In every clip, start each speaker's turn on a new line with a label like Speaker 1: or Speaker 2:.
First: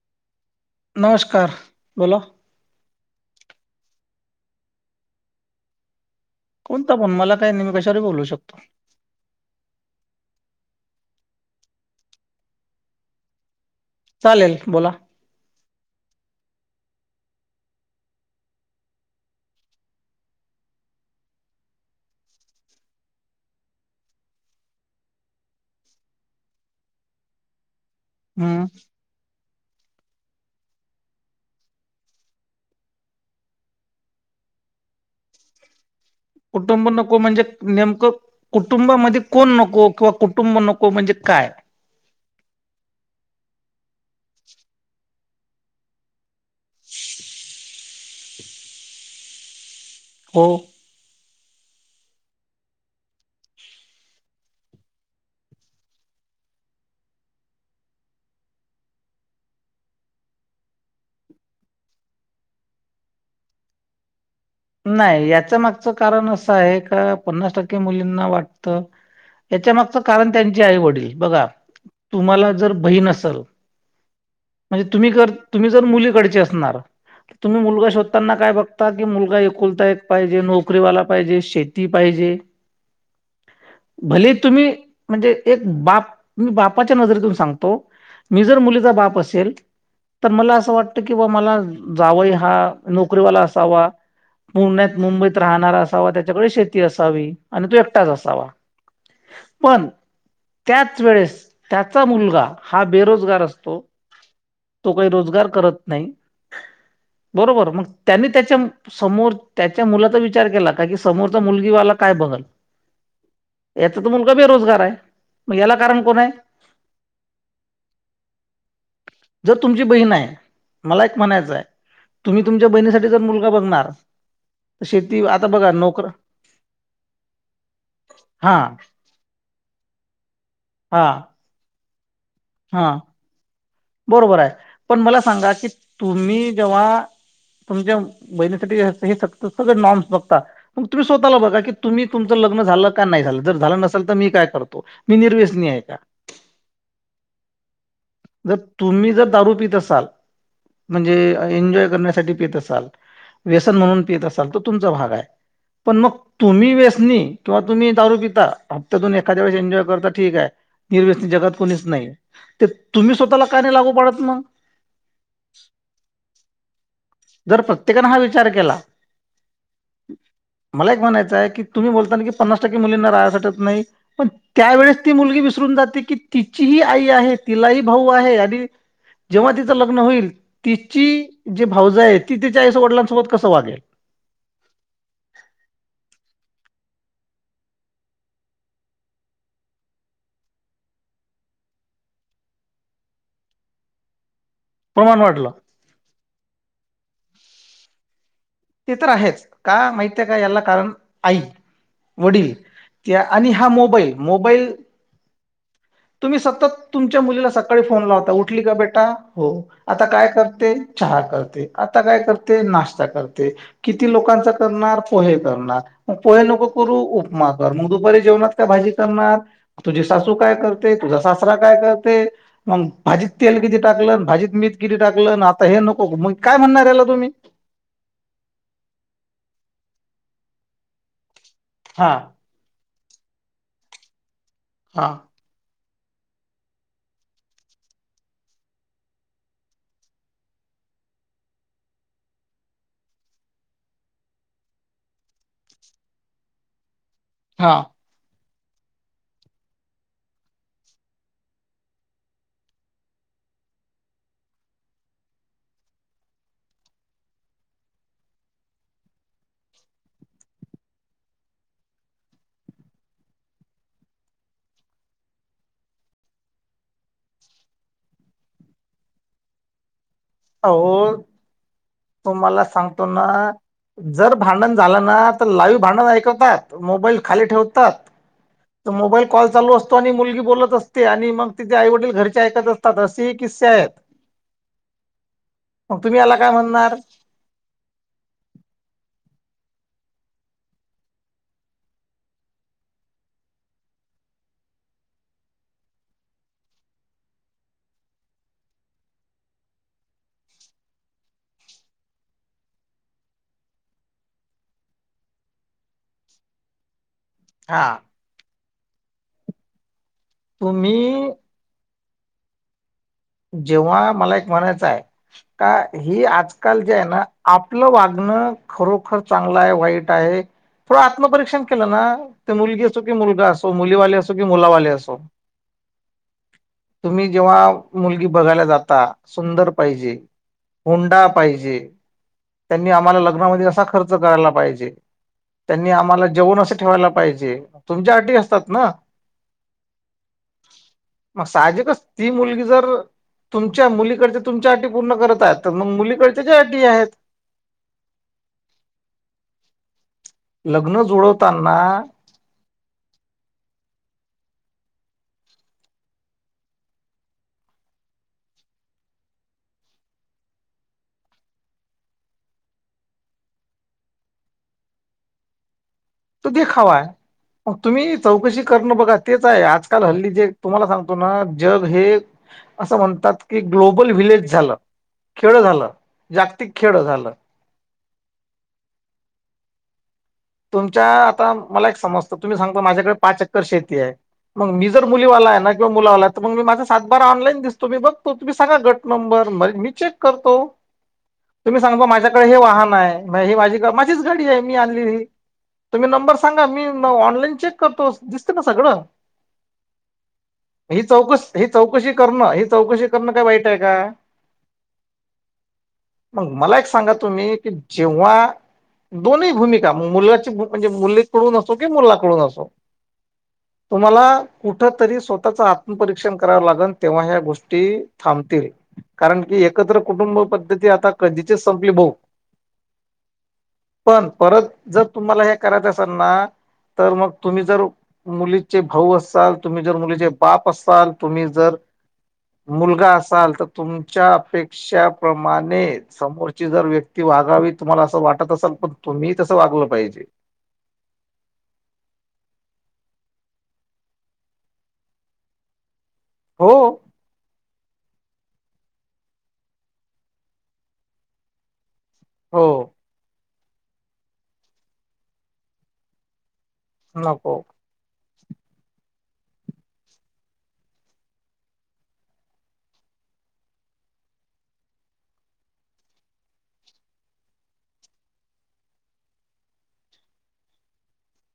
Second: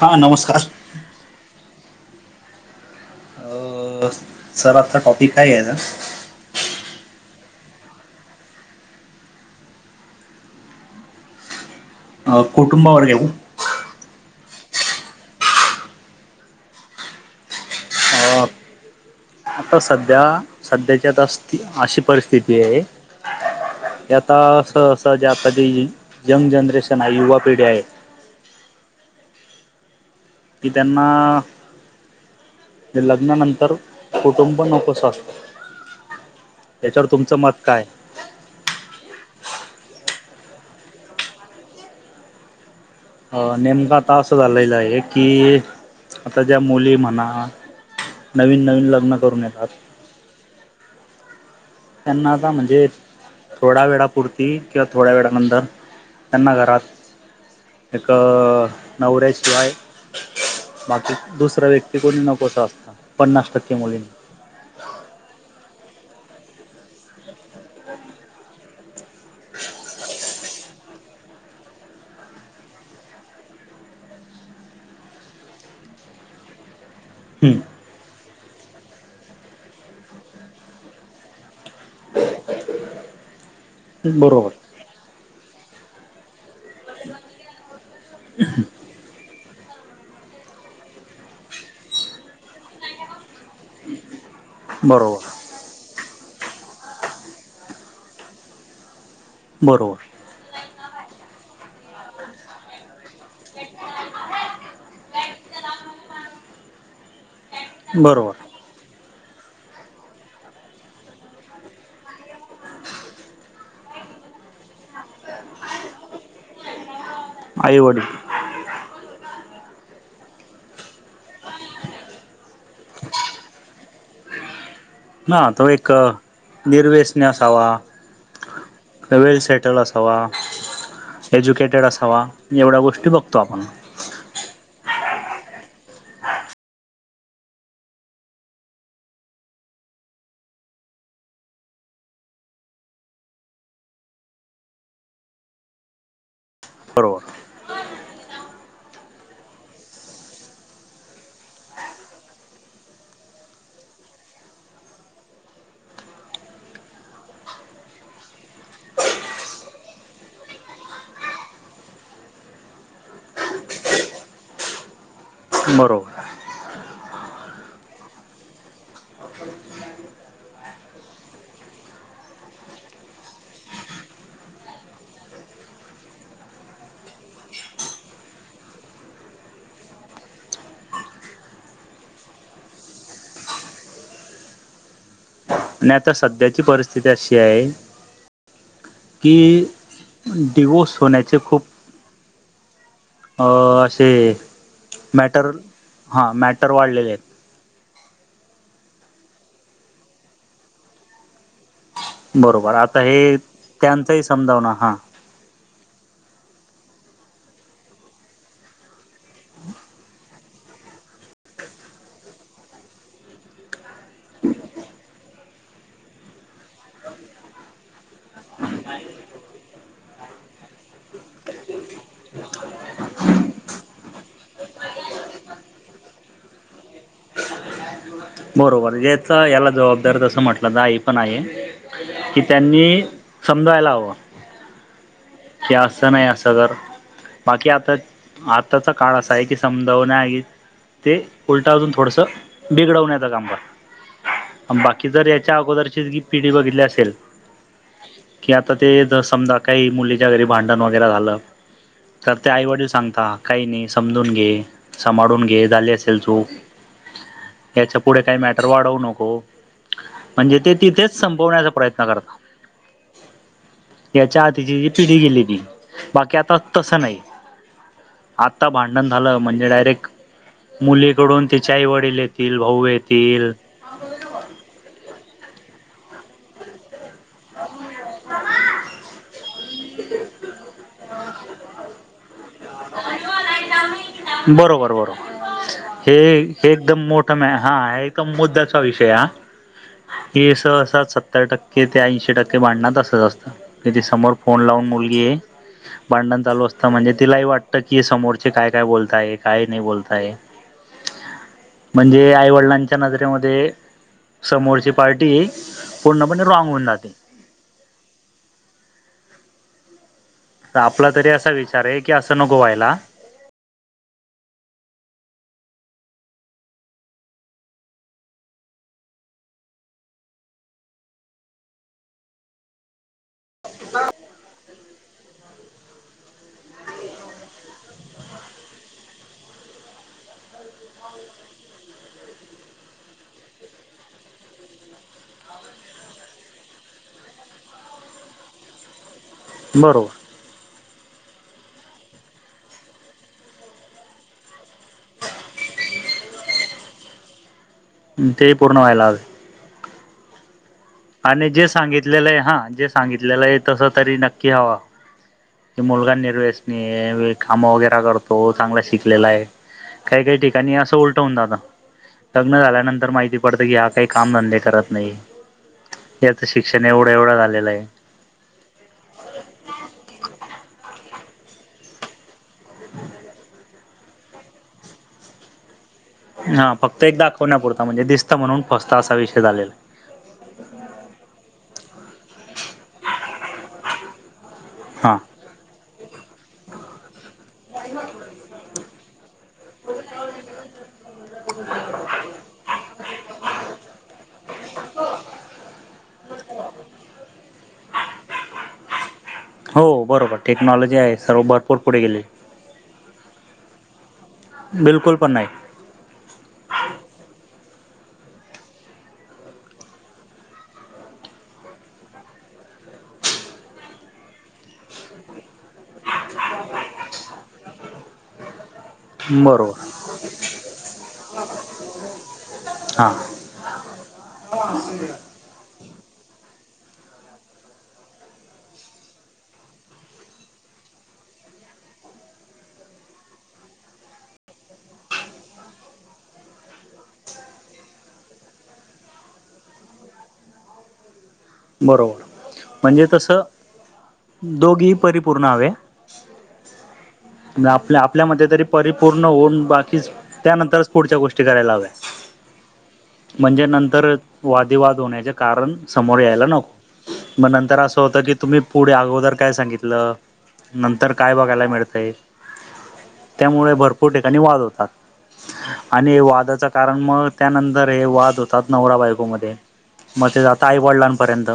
Speaker 1: हा नमस्कार.
Speaker 2: नमस्कार, बोला.
Speaker 1: अ ओ, सर आता टॉपिक काय घ्यायचा.
Speaker 2: कोणता पण, मला काय नई, मी कशा वरह बोलू शकतो.
Speaker 1: अ कुटुंबावर घेऊ.
Speaker 2: चालेल बोला.
Speaker 1: अ, आता सध्या, सध्याची आता अशी परिस्थिती एय. ते आता, अस-अस जे आता ज-ये यंग जनरेशन हाय, युवा पिढी ह्य.
Speaker 2: हम्.
Speaker 1: की त्यांना ते लग्नानंतर कुटुंब नकोस असतं.
Speaker 2: कुटुंब
Speaker 1: याच्यावर
Speaker 2: नको
Speaker 1: तुमचं
Speaker 2: म्हणजे
Speaker 1: मत काय
Speaker 2: नेमकं कुटुंबामध्ये कोण नको किंवा कुटुंब नको म्हणजे काय?
Speaker 1: हा नेमका आता असं झालेला आहे की आता ज्या मुली म्हणा नवीन नवीन लग्न करून येतात.
Speaker 2: हो.
Speaker 1: त्यांना आता म्हणजे थोड्या वेडापुरती किंवा थोड्या वेड्यानंतर त्यांना घरात एक नवऱ्या शिवाय बाकी दुसऱ्या व्यक्ती कोणी नकोसं असतं पन्नास टक्के मुलींना.
Speaker 2: नाही याचा मागचं कारण असं आहे का पन्नास टक्के मुलींना वाट त, याच्यामागचं कारण त्यांची आई-वडील बघा तुम्हाला जर बहीण असंल म्हणजे तुम्हीकड तुम्ही जर मुलीकडचे असणार तुम्ही मुलगा शोधताना काय बघता की मुलगा एकुलता एक पाहिजे नोकरीवाला पाहिजे शे ती पाहिजे
Speaker 1: हम्म
Speaker 2: भले
Speaker 1: बरोबर
Speaker 2: तुम्ही म्हणजे एक बाप मी बापाच्या नजरेतून सांगतो मी जर मुलीचा बाप असेल तर मला असं वाटतं की बा मला जावई हा नोकरीवाला असावा, पुण्यात
Speaker 1: बरोबर
Speaker 2: मुंबईत राहणारा असावा, त्याच्याकडे शेती असावी आणि तो एकटाच असावा. पण
Speaker 1: बरोबर
Speaker 2: त्याच वेळेस त्याचा मुलगा हा बेरोज गार असतो तो काही रोजगार करत नाही बरोबर. मग त्यांनी
Speaker 1: बरोबर
Speaker 2: त्याच्या समोर त्याच्या मुलाचा विचार केला का की समोरचा मुलगीवाला काय बघलं. याचा तर मुलगा बेरोजगार आहे, मग याला कारण कोण आहे?
Speaker 1: आईवडील.
Speaker 2: जर तुमची बहीण आहे मला एक म्हणायचं आहे तुम्ही तुमच्या बहिणीसाठी जर मुलगा बघणार शेती
Speaker 1: हा
Speaker 2: आता
Speaker 1: तो
Speaker 2: बघा
Speaker 1: एक
Speaker 2: नोकर
Speaker 1: निर्व्यसनी असावा
Speaker 2: हां
Speaker 1: वेल सेटल असावा,
Speaker 2: हां
Speaker 1: एज्युकेटेड असावा एवढ्या
Speaker 2: हां
Speaker 1: गोष्टी बघतो आपण.
Speaker 2: बरोबर आहे, पण मला सांगा की तुम्ही जेव्हा तुमच्या बहिणीसाठी हे सगळे नॉर्म्स बघता मग तुम्ही स्वतःला बघा की तुम्ही तुमचं लग्न झालं का नाही झालं जर झालं नसेल तर मी काय करतो. मी निर्व्यसनी आहे का?
Speaker 1: बरोबर.
Speaker 2: जर तुम्ही जर दारू पित असाल म्हणजे एन्जॉय करण्यासाठी पित असाल व्यसन म्हणून पित असाल तर तुमचा भाग आहे पण मग तुम्ही व्यसनी किंवा तुम्ही दारू पिता, हप्त्यातून एखाद्या वळेस एन्जॉय करता ठीक आहे निर्व्यसनी जगात कोणीच नाही आहे तर तुम्ही स्वतःला का नाही लागू पाडत म.
Speaker 1: बरोबर आहे.
Speaker 2: जर प्रत्येकानं हा विचार केला
Speaker 1: [inaudible]
Speaker 2: मला एक म्हणायचं आहे की तुम्ही बोलता की पन्नास टक्के मुलींना राहायसाठी येत नाही पण त्यावेेळेस ती मुलगी विसरून जाते की तिचीही आई आहे तिलाही भाऊ आहे आणि जेव्हा तिचं लग्न होईल तिची जी भाऊजं आहे ती तिच्या आई वडिलांसोबत कसं वागेल?
Speaker 1: आणि आता सध्याची परिस्थिती अशी आहे की डिवोस होण्याचे खूप. ह असे
Speaker 2: प्रमाण वाढलं
Speaker 1: मॅटर हा मॅटर वाढलेले आहेत.
Speaker 2: ते तर आहेच का माहिते आहे का याला कारण आई वडील
Speaker 1: बरोबर आता
Speaker 2: त्या
Speaker 1: हे
Speaker 2: आणि हा मोबाईल
Speaker 1: त्यांचंही
Speaker 2: मोबाईल
Speaker 1: समजावणं हा
Speaker 2: तुम्ही सतत तुमच्या मुलीला सकाळी फोन लावता उठली का बेटा हो आता काय करते चहा करते आता काय करते नाश्ता करते किती लोकांचा करणार पोहे करणार मग पोहे नको करू उपमा कर मग दुपारी जेवणात त्या भाजी करणार तुझी सासू काय करते तुझा सासरा काय करते? मग भाजीत तेल किती टाकल भाजीत मीठ किती टाकलं आता हे नको म काय म्हणणार याला तुम्ही
Speaker 1: बरोबर याचा याला जबाबदार तसं म्हटलं तर आई पण आहे
Speaker 2: हा
Speaker 1: कि त्यांनी समजायला हवं
Speaker 2: हां.
Speaker 1: की असं नाही असं कर बाकी आता आताचा काळ असा आहे की समजावणे आहे ते उलटा अजून थोडंसं बिघडवण्याचं काम करा. बाकी जर याच्या अगोदरची जी पिढी बघितली असेल
Speaker 2: हा.
Speaker 1: कि आता ते समजा काही मुलीच्या घरी भांडण वगैरे झालं तर ते आईवडील सांगता काही नाही समजून घे सभाळून घे झाले असेल चूक याच्या पुढे काय मॅ टर वाढवू नको म्हणजे ते तिथेच संपवण्याचा प्रयत्न करतात याच्या आधीची जी पिढी गेलेली बाकी आता तसं नाही आता भांडण झालं म्हणजे डायरेक्ट
Speaker 2: अहो
Speaker 1: मुलीकडून तिचे आई व वडील येतील
Speaker 2: तुम्हाला
Speaker 1: भाऊ
Speaker 2: सांगतो ना
Speaker 1: येतील
Speaker 2: जर भांडण झालं ना तर लाईव्ह भांडण ऐकतात मोबाईल खाली ठेवतात मोबाईल कॉल चालू असतो. आणि मुलगी बोलत असते आणि मग ति आई वडील घरच्या ऐकत असते
Speaker 1: बरोबर बरोबर
Speaker 2: मग तुम्ही याला काय
Speaker 1: हे
Speaker 2: म्हणणार
Speaker 1: मोठ हा एक मुद्द्याचा विषय हा हे स अस सत्तर टक्के ते ऐंशी टक्के भांडणात असंच असतं क समोर फोन लावून मुलगी आहे भांडण चालू असतं म्हणजे तिलाही वाटत कीय समोरचे काय काय बोलताय काय नाही बोलताय. म्हणजे आईवडिलांच्या नजरेमध्ये समोरची पार्टी पूर्णपणे रॉग होऊन जाते
Speaker 2: हां.
Speaker 1: तर आपला तरी
Speaker 2: तुम्ही
Speaker 1: असा विचार आहे की असं न व्हायला
Speaker 2: जेव्हा मला एक म्हणायचं आहे का ही आजकाल जे आहे ना आपलं वागणं खरोखर चांगला आहे वाईट आहे थोडं आत्मपरीक्षण केलं ना ते मुलगी असो की मुलगा असो मुलीवाले असो की मुलावाले असो
Speaker 1: [unintelligible]
Speaker 2: तुम्ही जेव्हा मुलगी बघायला जाता सुंदर पाहिजे हुंडा पाहिजे त्यांनी आम्हाला लग्नामध्ये असा खर्च करायला पाहिजे. त्यांनी आम्हाला जेवण असं ठेवायला पाहिजे. तुमच्या अटी असतात ना?
Speaker 1: बरोबर.
Speaker 2: मग साहजिकच ती मुलगी जर तुमच्या मुलीकडच्या तुमच्या अटी पूर्ण करत आहेत. तर मग मुलीकडच्या ज्या अटी आहेत.
Speaker 1: मग ते पूर्ण व्हायला हवेत.
Speaker 2: लग्न
Speaker 1: आणि जे
Speaker 2: जुळवताना
Speaker 1: सांगितलेलं आहे. हा जे सांगितलेलं आहे तसं तरी नक्की हव तो मुलगा निर्वसनी आहे. वे काम वगैरे करतो चांगला शिकलेला आहे. काही काही ठिकाणी असं उलट होऊन दादा लग्न झाल्यानंतर माहिती पडतं की, हा काही काम धंदे करत नाही. त्याचं
Speaker 2: तो
Speaker 1: शिक्षण
Speaker 2: देखावा आहे
Speaker 1: एवढं एवढं झालेलं
Speaker 2: मग
Speaker 1: आहे.
Speaker 2: तुम्ही चौकशी करणं बघा तेच आहे. आजकाल हल्ली जे तुम्हाला सांगतो ना जग हे असं म्हणतात की, ग्लोबल व्हिलेज झालं, खेळ झालं.
Speaker 1: हा
Speaker 2: जागतिक
Speaker 1: फक्त
Speaker 2: खेळ
Speaker 1: एक
Speaker 2: झालं
Speaker 1: दाखवण्या पुुरता, म्हणजे दिसत म्हणून फसत असा विषय झालेला आहे.
Speaker 2: तुमच्या आता मला एक समजतं, तुम्ही सांगतो माझ्याकडे पाच एकर शेती आहे. मग, मी जर
Speaker 1: हा.
Speaker 2: मुलीवाला आहे ना मुलाला मी माझा सातबारा ऑनलाइन दिसतो. मी बघतो तुम्ही सांगा गट नंबर मी चेक करतो. तुम्ही सांगता माझ्याकडे हे वाहन हाय. नाही ही, माझी माझीच गाडी आहे मी आणली ही. तुम्ही नंबर सांगा. मी ऑनलाईन चेक करतो, दिसत ना सगळं.
Speaker 1: हो बरोबर टेक्नॉलॉजी
Speaker 2: ही
Speaker 1: आहे सर्व
Speaker 2: चौकस, ही
Speaker 1: भरपूर पुढे
Speaker 2: चौकशी
Speaker 1: गेले.
Speaker 2: करणं ही चौकशी करणं काय वाईट आहे काय?
Speaker 1: बिल्कुल पण नाही.
Speaker 2: मग, मला एक सांगा तुम्ही? की जेव्हा दोन्ही भूमिका मुला ची म्हणजे मुलीकडून असो, की मुलाकडून असो?
Speaker 1: [inaudible]
Speaker 2: तुम्हाला कुठं तरी स्वतःच आत्मपरीक्षण करावं लागेल? तेव्हा ह्या गोष्टी थांबतील. कारण की,
Speaker 1: बरोबर
Speaker 2: एकत्र कुटुंब पद्धती आता कधीचीच संपली भाऊ.
Speaker 1: हां
Speaker 2: पण, परत जर तुम्हाला हे करायचं असेल ना? तर मग तुम्ही जर मुलीचे भाऊ असाल, तुम्ही जर मुलीचे बाप असाल तुम्ही जर मुलगा असाल तर तुमच्या अपे क्षा प्रमाणे समोरची जर व्यक्ती वागावी. तुम्हाला असं वाटत असल, पण तुम्ही तसं वागलं पाहिजे.
Speaker 1: बरोबर. म्हणजे, तसं दोघेही परिपूर्ण हवे.
Speaker 2: हो.
Speaker 1: आणि आपल्या आपल्या मध्ये तरी परिपूर्ण होऊन बाकीच, त्यानंतरच पुढच्या गोष्टी करायला हव्यात.
Speaker 2: हो.
Speaker 1: म्हणजे नंतरच वादी वाद होण्याचे कारण समोर यायला नको. मग
Speaker 2: नको
Speaker 1: नंतर असं होतं की, तुम्ही पुढे अगोदर काय सांगितलं. नंतर काय बघायला मिळतंय? त्यामुळे भरपूर ठिकाणी वाद होतात. आणि वादाच कारण, मग त्यानंतर हे वाद होतात नवरा बायकोमध्ये. मग ते जाता आई वडीलांपर्यंत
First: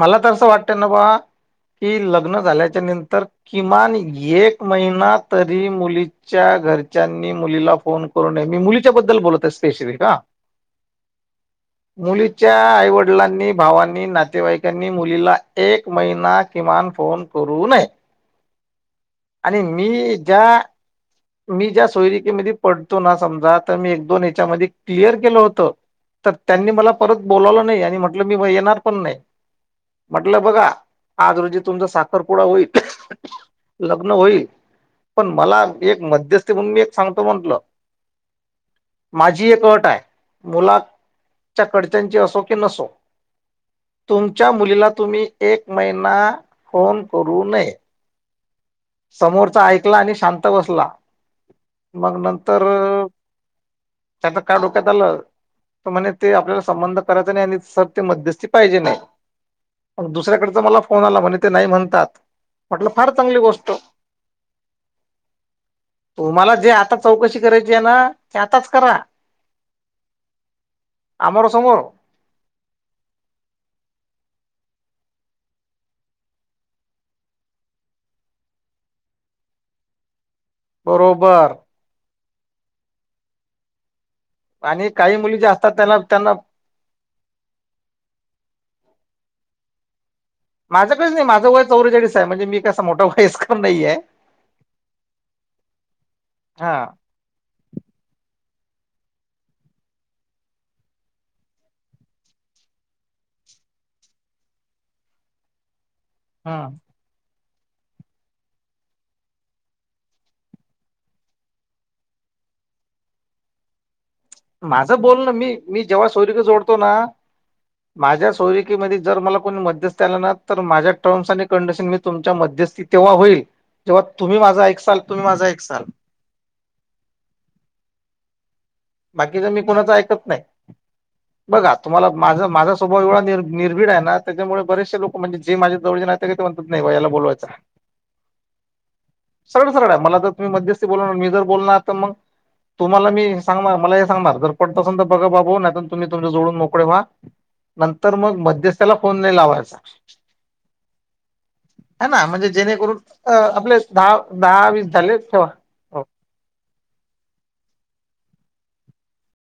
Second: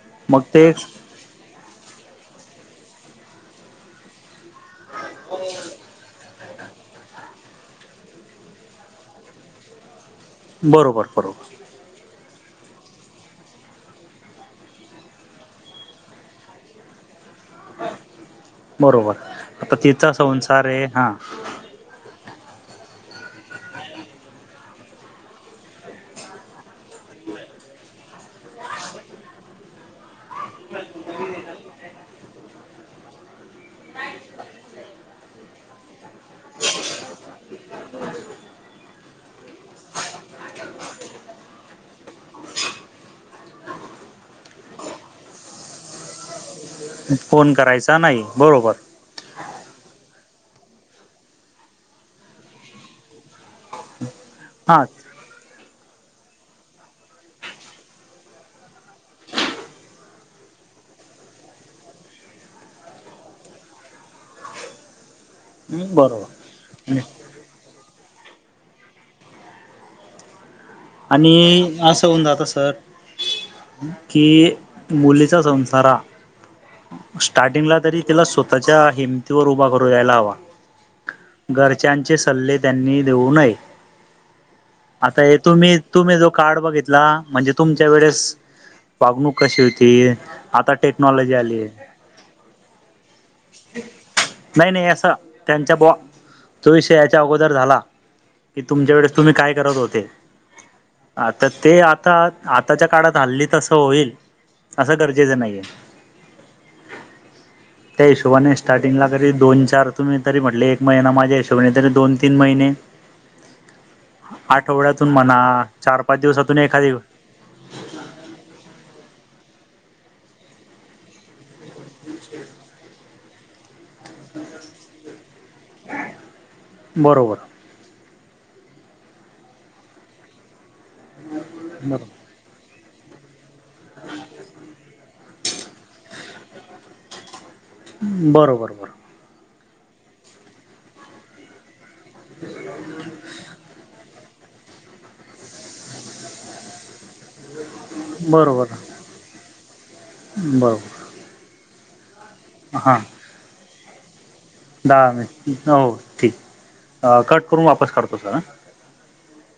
Speaker 2: मला तर
Speaker 1: मग
Speaker 2: असं
Speaker 1: ते
Speaker 2: वाटतंय ना बा, की लग्न झाल्याच्या नंतर किमान एक महिना तरी मुली च्या घरच्यांनी मुलीला फोन करू नये. मी मुलीच्या बद्दल बोलत आहे स्पेशली का
Speaker 1: बरोबर बरोबर
Speaker 2: मुलीच्या आई-वडिलांनी, भावांनी ना नातेवाईकांनी मुलीला एक महिना किमान फोन करू नये आणि मी ज्या
Speaker 1: हे हा.
Speaker 2: मी ज्या सोयरिकेमध्ये पडतो ना समजा तर मी एक दोन याच्यामध्ये क्लिअर केलं होत. तर त्यांनी मला परत बोलावलं नाही आणि म्हटलं मी येणार पण नाही. म्हटलं बघा आज रोजी तुमचं साख रपुडा होईल, लग्न होईल पण मला एक मध्यस्थी म्हणून मी एक सांगतो म्हंटलं. माझी एक अट आहे मुला च्या कडच्यांची असो की नसो तुमच्या मुलीला तुम्ही एक महिना फोन करू
Speaker 1: फोन
Speaker 2: नये
Speaker 1: करायचा नाही बरोबर
Speaker 2: समोरचा ऐकला आणि शांत बसला मग नंतर त्याचा काय
Speaker 1: हा
Speaker 2: डोक्यात आलं तर म्हणे ते आपल्याला संबंध करायचा नाही आणि सर ते मध्यस्थी पाहिजे नाही. दुसऱ्याकडचा मला फोन आला म्हणे ते नाही म्हणतात म्हटलं फार चांगली गोष्ट ट
Speaker 1: बरोबर
Speaker 2: मला जे आता चौकशी करायची आहे ना आताच करा.
Speaker 1: आणि
Speaker 2: आमोरासमोर
Speaker 1: अस अस होवून जात सर की मुलीचा संसारा हा स्टार्टिंगला तरी तिला स्वतःच्या हिमतीवर उभा करू यायला हवा.
Speaker 2: बरोबर
Speaker 1: त्यांचे सल्ले त्यांनी देऊ नये.
Speaker 2: आणि काही
Speaker 1: आता हे
Speaker 2: मुली जा
Speaker 1: तुम्ही जो कार्ड बघितला म्हणजे तुमच्या वेळेस वागणूक कशी होती आता
Speaker 2: माझ कस नाही
Speaker 1: टेक्नॉलॉजी
Speaker 2: माझं
Speaker 1: आली
Speaker 2: वय चौवेचाळीस आहे म्हणजे मी कसं मोठा वयस्कर नाहीये.
Speaker 1: नाही नाही असं त्यांच्या बो
Speaker 2: हा.
Speaker 1: त्या अगोदर झाला की तुमच्या वेळेस तुम्ही काय करत होते. आता ते आता आताच्या काळात हल्ली तसं होईल असं गरजेचं नाहीये.
Speaker 2: हा.
Speaker 1: [inaudible] त्या हिशोबाने स्टार्टिंगला तरी दोन चार तुम्ही तरी म्हटले एक महिना माझ्या हिशोबाने तरी दोन तीन महिने आठवड्यात
Speaker 2: बोल ना मी जेव्हा सोरीकी जोडतो ना माझ्या सोयिकेमध्ये जर मला कोणी मध्यस्थी आला ना तर माझ्या टर्म्स आणि कंडिशन मी तुमच्या मध्यस्थी. तेव्हा होईल जेव्हा तुम्ही माझ एकसाल तुम्ही माझ एकसाल.
Speaker 1: बरोबर
Speaker 2: बाकीच मी कुणाच ऐकत नाही बघा
Speaker 1: बरोबर.
Speaker 2: तुम्हाला माझ माझ स्वाभाव एवढा निर निर्भीड आहे ना त्याच्यामुळे बरेचसे लोक म्हणजे माझ्या जवळचे नातेवाईक आहेत ते म्हणतात नाही बा याला बोलवायच हाय
Speaker 1: बर बर बर
Speaker 2: सरळ सरळ आहे मला तर तुम्ही मध्यस्थी बोललाणार मी जर बोलणार तर मग तुम्हाला मी सांगणार मला हे सांगणार जर पटत असल तर बघा बाबू नाही तर तुम्ही तुमच्या जोडून मोकळे व्हा नंतर मगं
Speaker 1: बरोबर
Speaker 2: मध्यस्थ्याला फोन नाय लावायचा.
Speaker 1: बरोबर
Speaker 2: ह ना म्हणजे जेणेकरून
Speaker 1: हां
Speaker 2: अ आपले दहा दहा वीस झाले तेव्हा
Speaker 1: [unintelligible] अ कट करून वापस करतो, सर ह